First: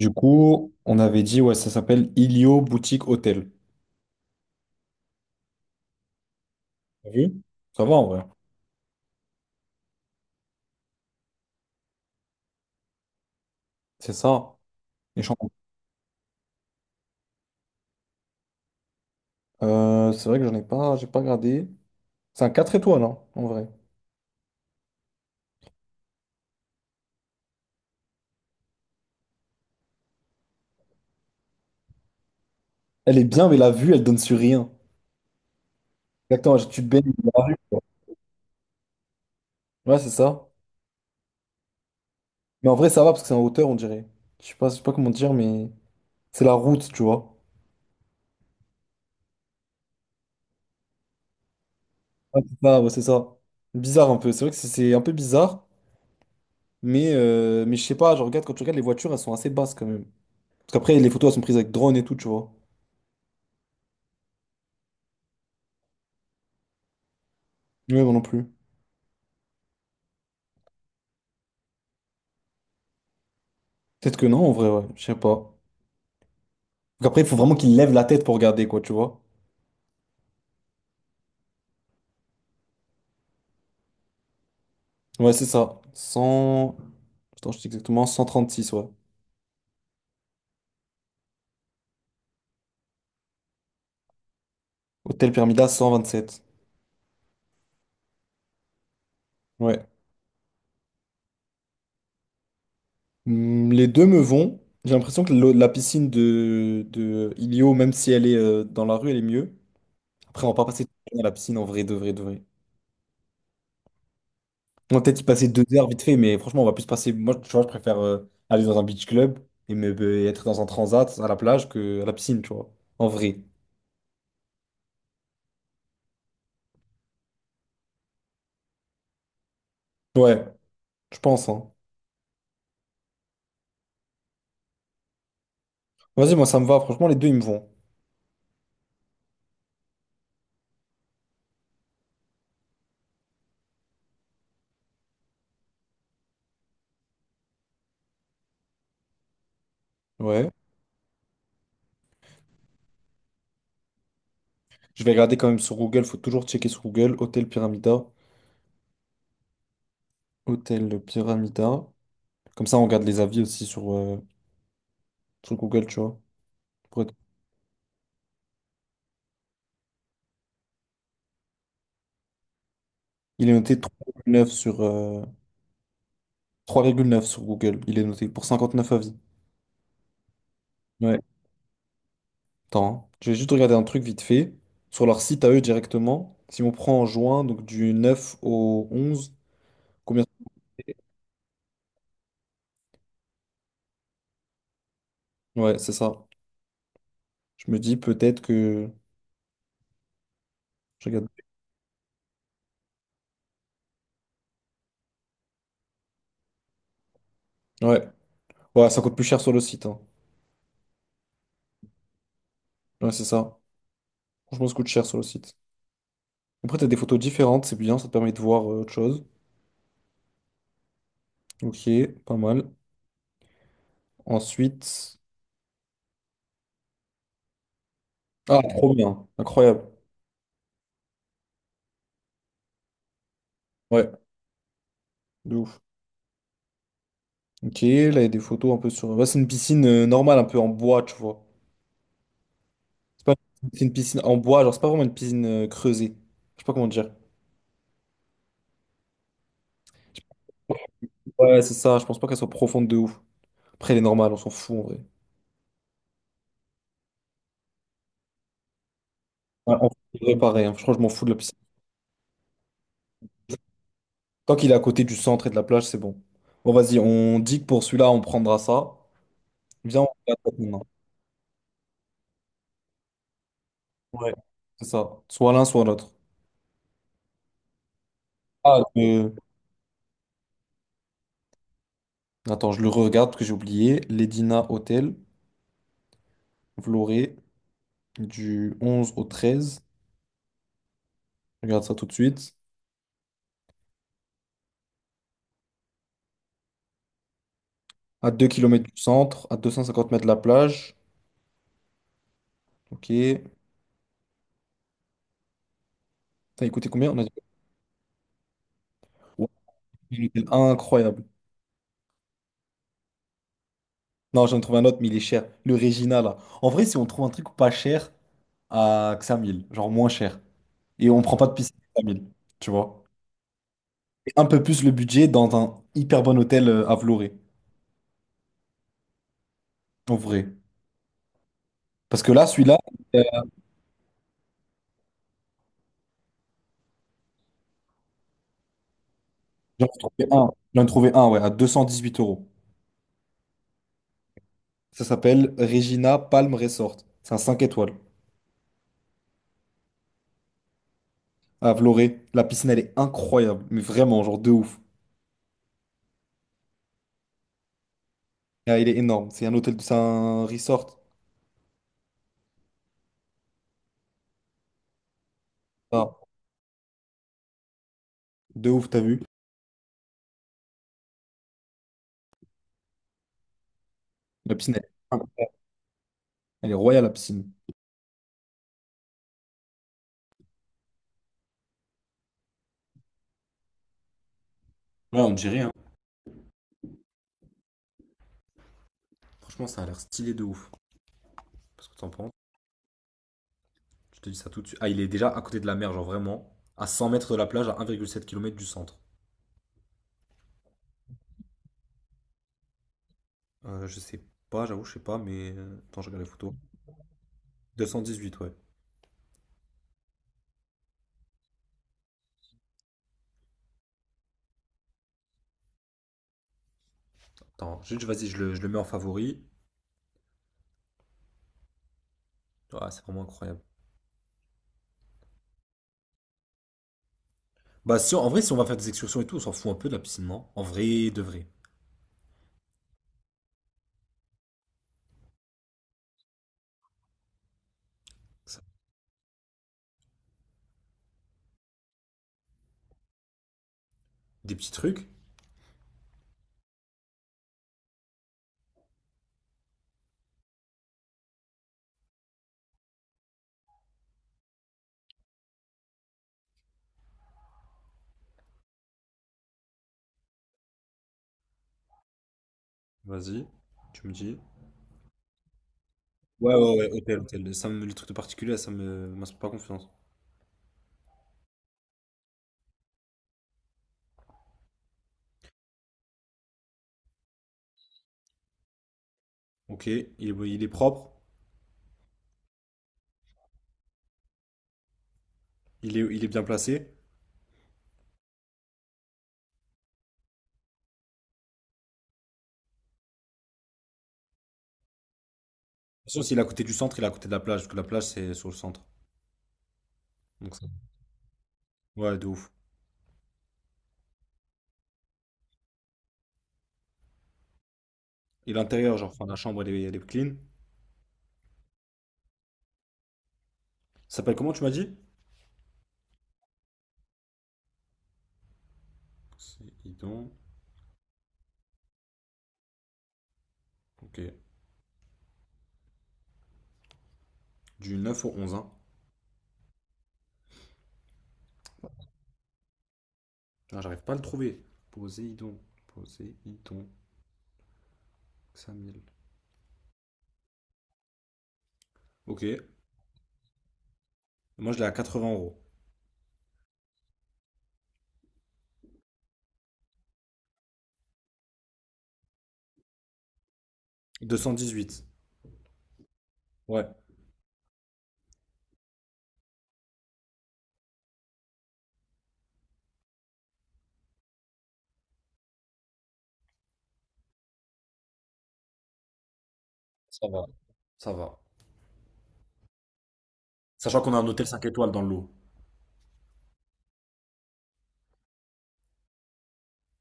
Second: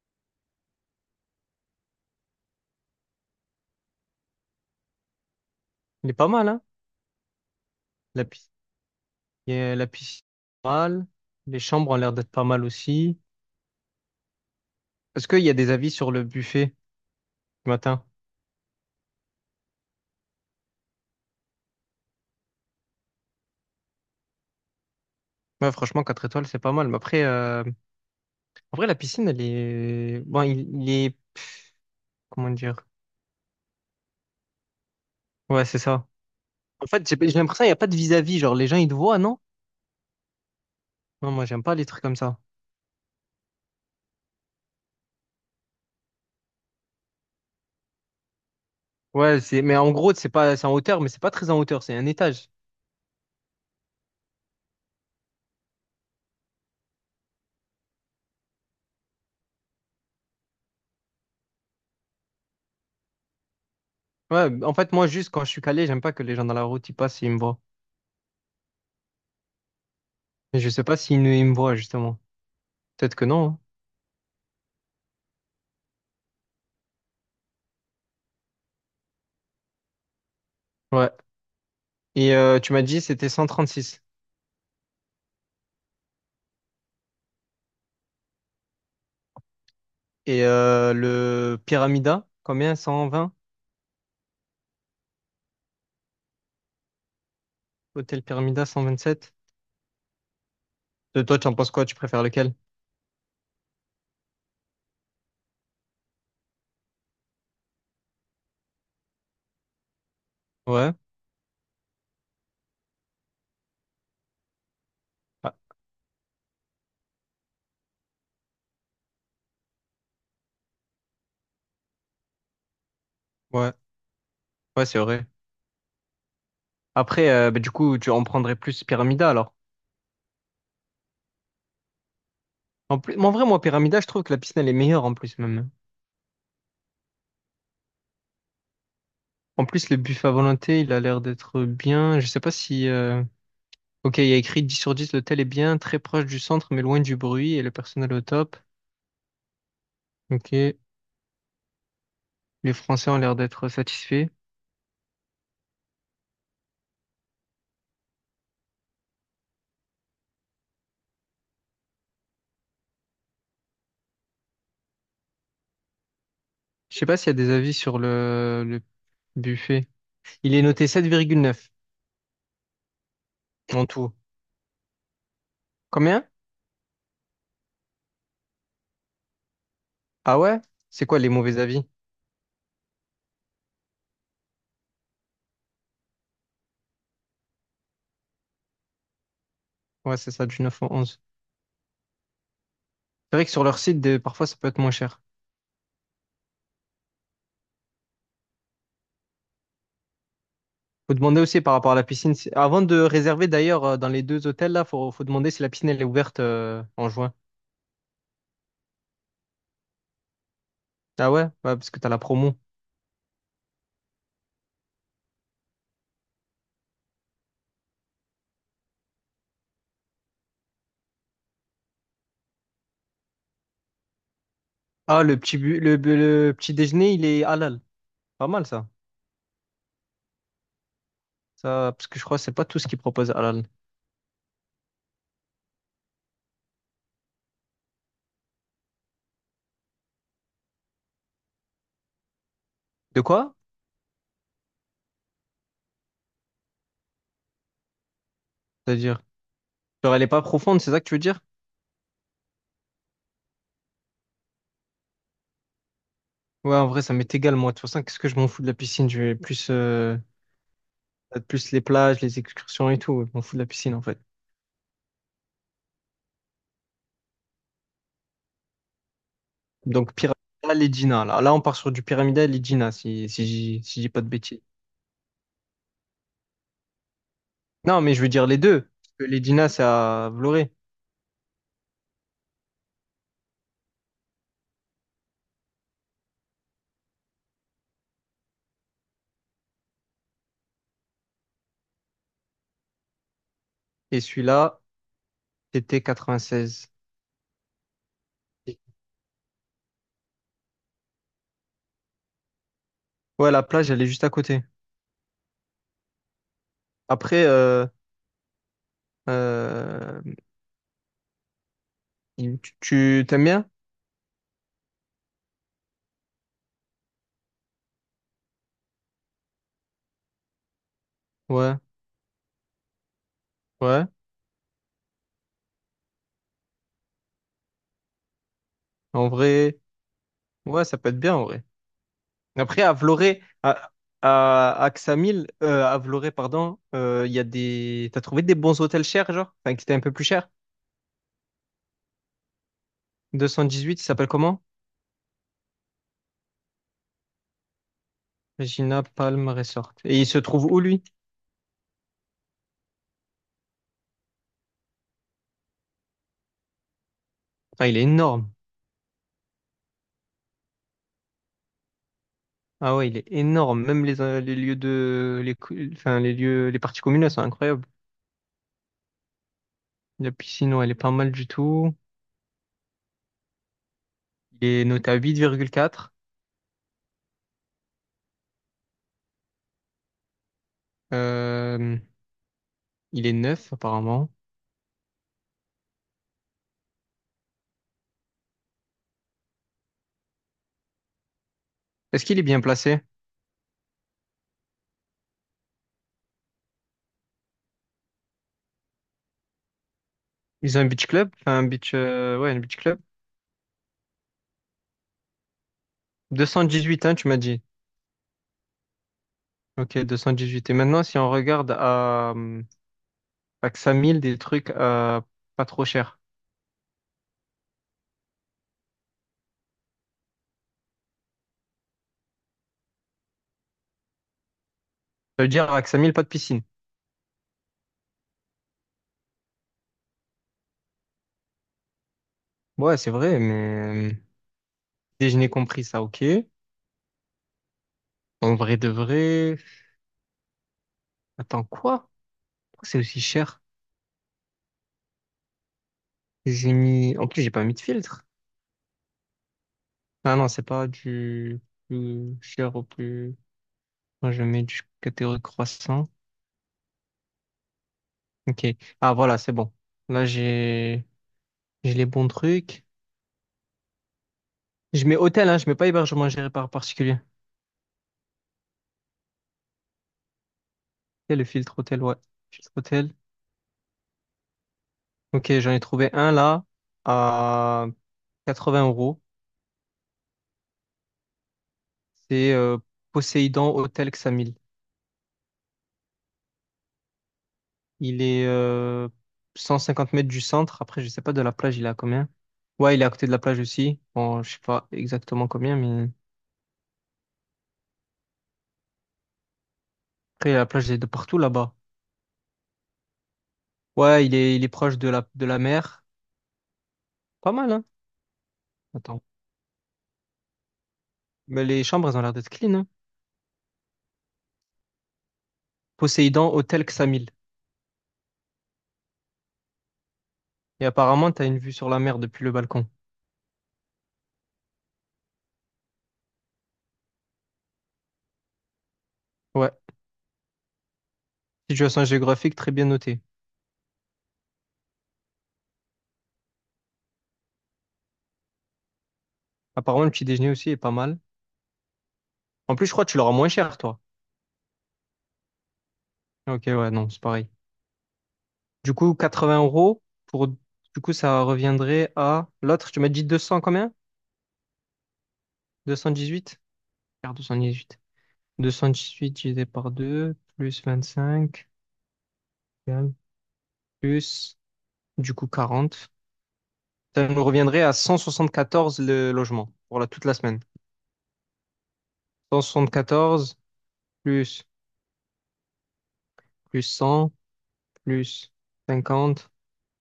Du coup, on avait dit, ouais, ça s'appelle Ilio Boutique Hôtel. Il est pas mal, hein? T'as vu? Ça va en vrai. La, pi- la piscine est pas mal. Les chambres ont l'air d'être pas mal aussi. C'est ça. Les Est-ce qu'il chambres. y a des avis sur le buffet du matin? C'est vrai que j'en ai pas, j'ai pas regardé. C'est un 4 étoiles, hein, en vrai. Ouais, franchement, quatre étoiles, c'est pas mal. Mais après, en vrai, la piscine, elle est. Bon, il est. Comment dire? Elle est bien, mais la vue, elle donne sur rien. Ouais, c'est ça. Exactement, tu te En fait, baignes j'ai dans la rue. l'impression qu'il n'y a pas de vis-à-vis. Genre, les gens, ils te voient, non? Ouais, c'est ça. Non, moi, j'aime pas les trucs comme ça. Mais en vrai, ça va parce que c'est en hauteur, on dirait. Je sais pas comment dire, mais c'est la route, tu vois. Ouais, c'est. Mais en gros, c'est pas... c'est en hauteur, mais c'est pas très en hauteur, c'est un Ouais, étage. c'est ça, ouais, c'est ça. Bizarre un peu. C'est vrai que c'est un peu bizarre, mais je sais pas, je regarde quand tu regardes les voitures, elles sont assez basses quand même. Parce qu'après, les photos, elles sont prises avec drone et tout, tu vois. Ouais, en fait, moi, juste quand je suis calé, j'aime pas que les gens dans la route, ils passent et ils me voient. Ouais, moi non plus. Mais je sais pas ils me voient, justement. Peut-être que non. Peut-être que non, en vrai, ouais, je sais pas. Donc après, il faut vraiment qu'il lève la tête pour regarder, quoi, tu vois. Hein. Ouais. Et tu m'as dit c'était 136. Ouais, c'est ça. 100. Attends, je dis exactement 136, ouais. Et le Pyramida, combien? 120? Hôtel Permida, 127. Hôtel Pyramida 127? Ouais. De toi, tu en penses quoi? Tu préfères lequel? Hmm, les deux me vont. J'ai l'impression que la piscine de Ilio, même si elle est dans la rue, elle est mieux. Après, on va pas passer Ouais. toute la journée à la piscine en vrai, de vrai, de vrai. On va peut-être y passer Ah, 2 heures vite fait, mais franchement, on va plus passer. Moi, tu vois, je préfère aller dans un beach club et être dans un transat à la plage que à la piscine, tu vois. En vrai. ouais. Ouais, c'est vrai. Après, bah, du coup, tu en prendrais plus Pyramida alors. Ouais, je pense, hein. En plus, mais en vrai, moi, Pyramida, je trouve que la piscine, elle est meilleure en plus même. Vas-y, moi ça me va. Franchement, les deux ils me vont. En plus, le buffet à volonté, il a l'air d'être bien. Je sais pas si. Ok, il y a écrit 10 sur 10, l'hôtel est bien, très proche du centre, mais loin du bruit et le personnel au top. Ouais. Ok. Les Français ont l'air d'être satisfaits. Je vais regarder quand même sur Google. Faut toujours checker sur Google. Hôtel Pyramida. Hôtel Pyramida. Comme ça, on regarde les avis aussi sur Google, tu vois. Je Pour sais être- pas s'il y a des avis sur le buffet. Il est noté 7,9 Il est noté en trois tout. virgule neuf sur, euh, Combien? trois virgule neuf sur Google. Il est noté pour 59 avis. Ah ouais? C'est Ouais. quoi les mauvais avis? Attends, hein. Je vais juste regarder un truc vite fait. Sur leur site à eux directement. Si on prend en juin, donc du 9 au 11 Ouais, combien? c'est ça, du neuf Ça au fait? onze. C'est vrai que sur leur site, parfois, ça peut être moins cher. Ouais, c'est ça. Je me dis peut-être que. Je Faut regarde. demander aussi par rapport à la piscine. Avant de réserver, d'ailleurs, dans les deux hôtels, là, faut demander si la piscine, elle est ouverte en juin. Ouais. Ouais, ça coûte plus cher sur le site, hein. Ah ouais? Ouais, parce que t'as la promo. Ouais, c'est ça. Franchement, ça coûte cher sur le site. Après, t'as des photos différentes, c'est bien, ça te permet de voir autre chose. Ok, pas mal. Ensuite. Ah, le petit, bu- le petit déjeuner, il est halal. Pas Ah, mal, ça. trop bien. Incroyable. Ça, parce que je crois que c'est pas tout ce qu'ils proposent halal. Ouais, de ouf. Ok, là, il y a des photos un peu sur. Là, c'est une piscine normale, un peu en bois, tu vois. De C'est pas. quoi? C'est une piscine en bois, genre, c'est pas vraiment une piscine creusée. Je sais pas comment dire. C'est-à-dire? Genre, elle est pas profonde, c'est ça que tu veux dire? Ouais, c'est ça, je pense pas qu'elle soit profonde de ouf. Après, elle est normale, on s'en fout en vrai. Ouais, en vrai, ça m'est égal, moi. De toute façon, qu'est-ce que je m'en fous de la piscine? Je vais plus, Ouais, on euh, devrait pareil, hein. Je crois que je m'en fous de la piscine. plus les plages, les excursions et tout. Je m'en fous de la piscine, en fait. Tant qu'il est à côté du centre et de la plage, c'est bon. Bon, vas-y, on dit que pour celui-là, on prendra ça. Viens, on Donc, regarde ça Pyramidal maintenant. et Gina. Là, là on part sur du Pyramidal et Gina, si j'ai pas de Ouais. bêtises. C'est ça. Soit l'un, soit l'autre. Non, mais je veux dire les Ah, deux. Parce que le- les Gina, c'est à Vloré. Attends, je le regarde parce que j'ai oublié. Ledina Hotel, Vloré, du 11 au 13. Je regarde ça tout de suite. Et celui-là, c'était 96. À 2 kilomètres du centre, à 250 mètres de la plage. Ok. Ouais, la plage, elle est juste à côté. T'as écouté combien? On a dit. Après, Ouais, un euh, hôtel incroyable. t'aimes bien? Non, j'en ai trouvé un autre, mais il est cher. Le Regina, là. En vrai, si on trouve un truc pas cher à que 5000, genre moins cher, et on prend pas de piscine Ouais, à 5000, tu vois. ouais. Un peu plus le budget dans un hyper bon hôtel à Vloré, En vrai, en vrai. ouais, ça peut être bien, en vrai. Parce que là, celui-là, Après, à euh, Vloré, à Ksamil, à Vloré, pardon, il y a des. T'as trouvé des bons hôtels chers, genre? Enfin, qui j'en étaient ai un peu plus trouvé chers? un. J'en ai trouvé un, ouais, à 218 euros. 218, il s'appelle comment? Ça s'appelle Regina Palm Resort. C'est un 5 étoiles Regina Palm Resort. Et il se trouve où, lui? à Vloré. La piscine, elle est incroyable, mais vraiment, genre de ouf. Enfin, il est énorme. Ah, il est énorme. C'est un hôtel, c'est un resort. Ah ouais, il est énorme. Même les lieux de. Ah, Enfin, les lieux, les parties communes, elles sont incroyables. de ouf, t'as vu? La piscine, ouais, elle est pas mal du tout. La Il piscine, elle est est, noté à incroyable. 8,4. Elle est royale, la piscine. Euh, il est neuf, apparemment. Ouais, on dirait, hein. Franchement, ça a l'air stylé de ouf. Parce que t'en Est-ce penses? qu'il est bien placé? Je te dis ça tout de suite. Ah, il est déjà à côté de la mer, genre vraiment. À 100 mètres de la plage, à 1,7 km du centre. Ils ont un beach club? Enfin, un beach. Ouais, un beach club. Je sais pas, j'avoue, je sais pas, Attends, je regarde les photos. 218, hein, tu m'as dit. 218, ouais. Ok, 218. Et maintenant, si on regarde à Ksamil, des trucs pas trop chers. Attends, juste, vas-y, je le mets en favori. Ah, c'est vraiment incroyable. Ça veut dire à Ksamil, pas de piscine. Bah, si, en vrai, si on va faire des excursions et tout, on s'en fout un peu de la piscine, non? En vrai, de vrai. Ouais, c'est vrai, mais déjeuner compris, ça, ok. En Ça- vrai de vrai. Attends, quoi? Pourquoi c'est aussi cher? Des petits trucs. J'ai mis. En plus, j'ai pas mis de filtre. Ah non, c'est pas du plus cher au plus. Moi, je mets du catégorie croissant. Ok. Ah, voilà, c'est bon. Là, j'ai les bons trucs. Vas-y, tu me dis. Je mets hôtel, hein, je mets pas hébergement géré Ouais, par ouais, ouais, particulier. hôtel, hôtel. Les trucs de particulier, ça me m'inspire pas confiance. Il le filtre hôtel, ouais. Filtre hôtel. Ok, j'en ai trouvé un là à 80 euros. Ok, il est propre, C'est Poséidon Hôtel Xamil. il est bien placé. De toute Il est 150 mètres du centre. Après, je sais pas de la plage, il est à combien? Ouais, il est à côté de la plage aussi. Bon, je sais pas exactement combien, mais façon, s'il est à côté du centre, il est à côté de la plage, parce que la plage, c'est sur le centre. après, Donc, ça- la plage, elle est de partout là-bas. ouais, de ouf. Ouais, il est proche de la mer. Pas mal, hein? Et l'intérieur, genre, Attends. enfin, la chambre, elle est clean. Mais les chambres, elles ont l'air d'être clean, hein? Ça s'appelle comment, tu m'as dit? Poséidon Hôtel Xamil. Poséidon. Et apparemment, t'as une vue sur la mer depuis le balcon. Ok. Du 9 au 11, hein. Ouais. Situation géographique très bien notée. Ah, j'arrive pas à le trouver. Poséidon. Poséidon. Samuel. Apparemment, le petit déjeuner aussi est pas mal. Ok. En plus, je crois que tu l'auras moins cher, toi. Moi, je l'ai à 80 euros. Ok, ouais, non, c'est pareil. Du coup, 80 € pour. Du coup, ça reviendrait à. L'autre, tu m'as dit 200 combien? 218. 218? Ouais, Regarde, 218. 218 divisé par deux plus 25, égale plus, du coup, 40. Ça nous reviendrait à 174 le logement pour la, toute ça la va. semaine. Ça va. 174 Sachant qu'on a un hôtel plus, cinq étoiles dans le lot. plus 100, plus 50,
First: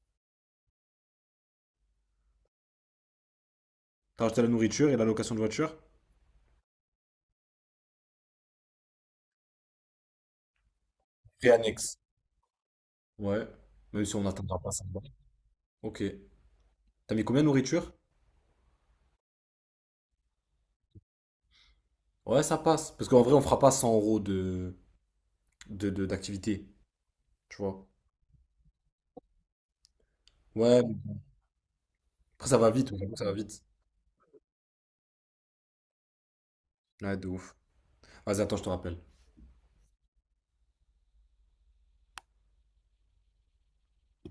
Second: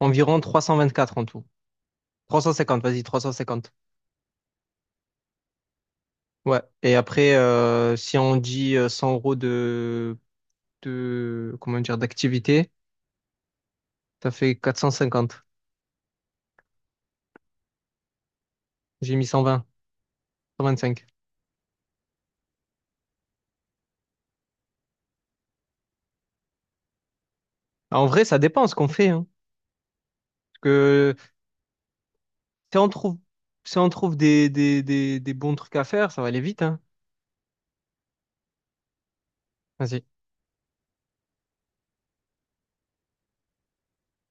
environ 324 en tout. 350, vas-y, 350. T'as rajouté la nourriture et la location de voiture? Ouais. Et après, si on dit 100 € de, Prix de, comment dire, annexe. d'activité, Ouais. Même si on ça fait n'atteindra pas quatre ça. cent cinquante Ok. T'as mis combien de nourriture? J'ai mis cent vingt cinq. Ouais, ça passe. Parce qu'en vrai, on fera pas 100 € d'activité. Tu vois? En vrai, ça dépend ce qu'on fait, hein. Parce Ouais. que Après, ça va si on vite. J'avoue que trouve, ça va vite. si on trouve des bons trucs à faire, ça va aller vite, hein. Ouais, de ouf. Vas-y, attends, je te rappelle.